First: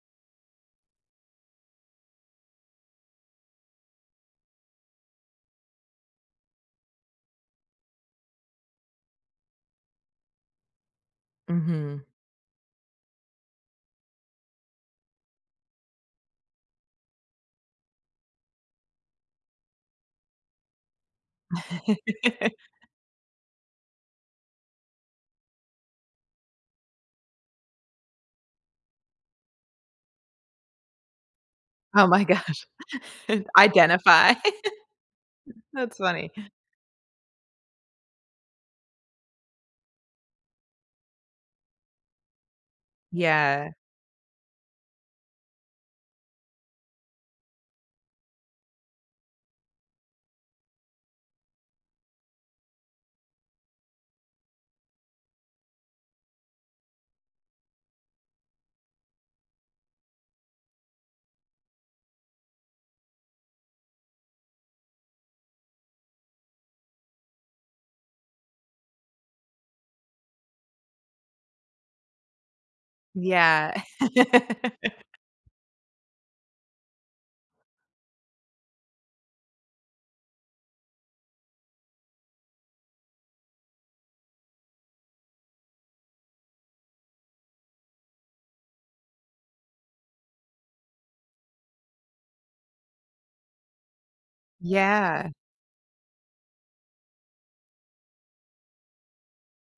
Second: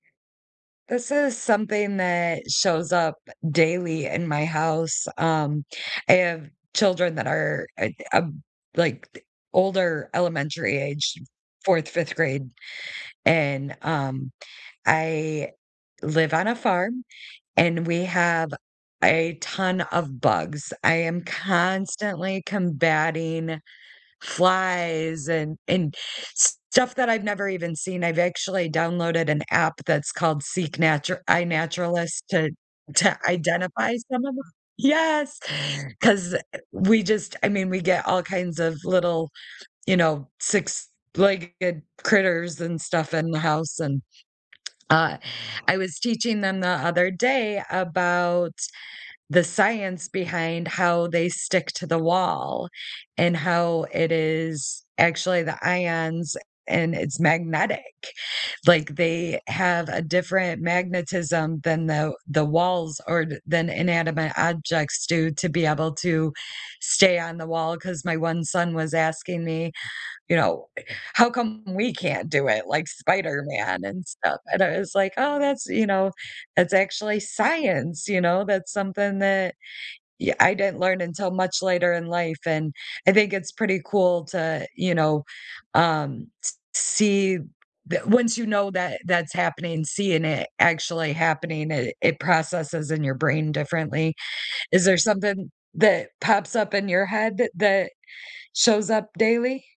This is something that shows up, eh, daily in my house. Um, I have children that are it um, like, the older elementary age, 4th, Mhm. 5th grade and, um, I live on a farm, and we have a ton of bugs. I am constantly combating flies and and stuff that I've never even seen, I've actually downloaded an app that's called Seek Natur Oh my iNaturalist to gosh, to identify some identify. of 'em. Yes, That's funny. 'cause, eh, eh, we just I mean, we get all kinds of little, you know, six-legged critters and stuff in the Yeah. house, and uh, I was teaching them the other day about the science behind how they stick to the wall and how it is actually the ions a and it's magnetic. Like they have a different magnetism than the the walls or than inanimate objects do to be able to stay on the wall 'cause my one son was asking me, you know, "How come we can't do it like Yeah. Spider-Man and stuff?" And I was like, "Oh, that's, you know that's actually science, you know?" That's something that y I didn't learn until much later in life and I think it's pretty cool to, you know, um, s see the once you know that that's happening, seeing it actually happening, it it processes in your brain differently. Is there Yeah. something that pops up in your head that that shows up daily?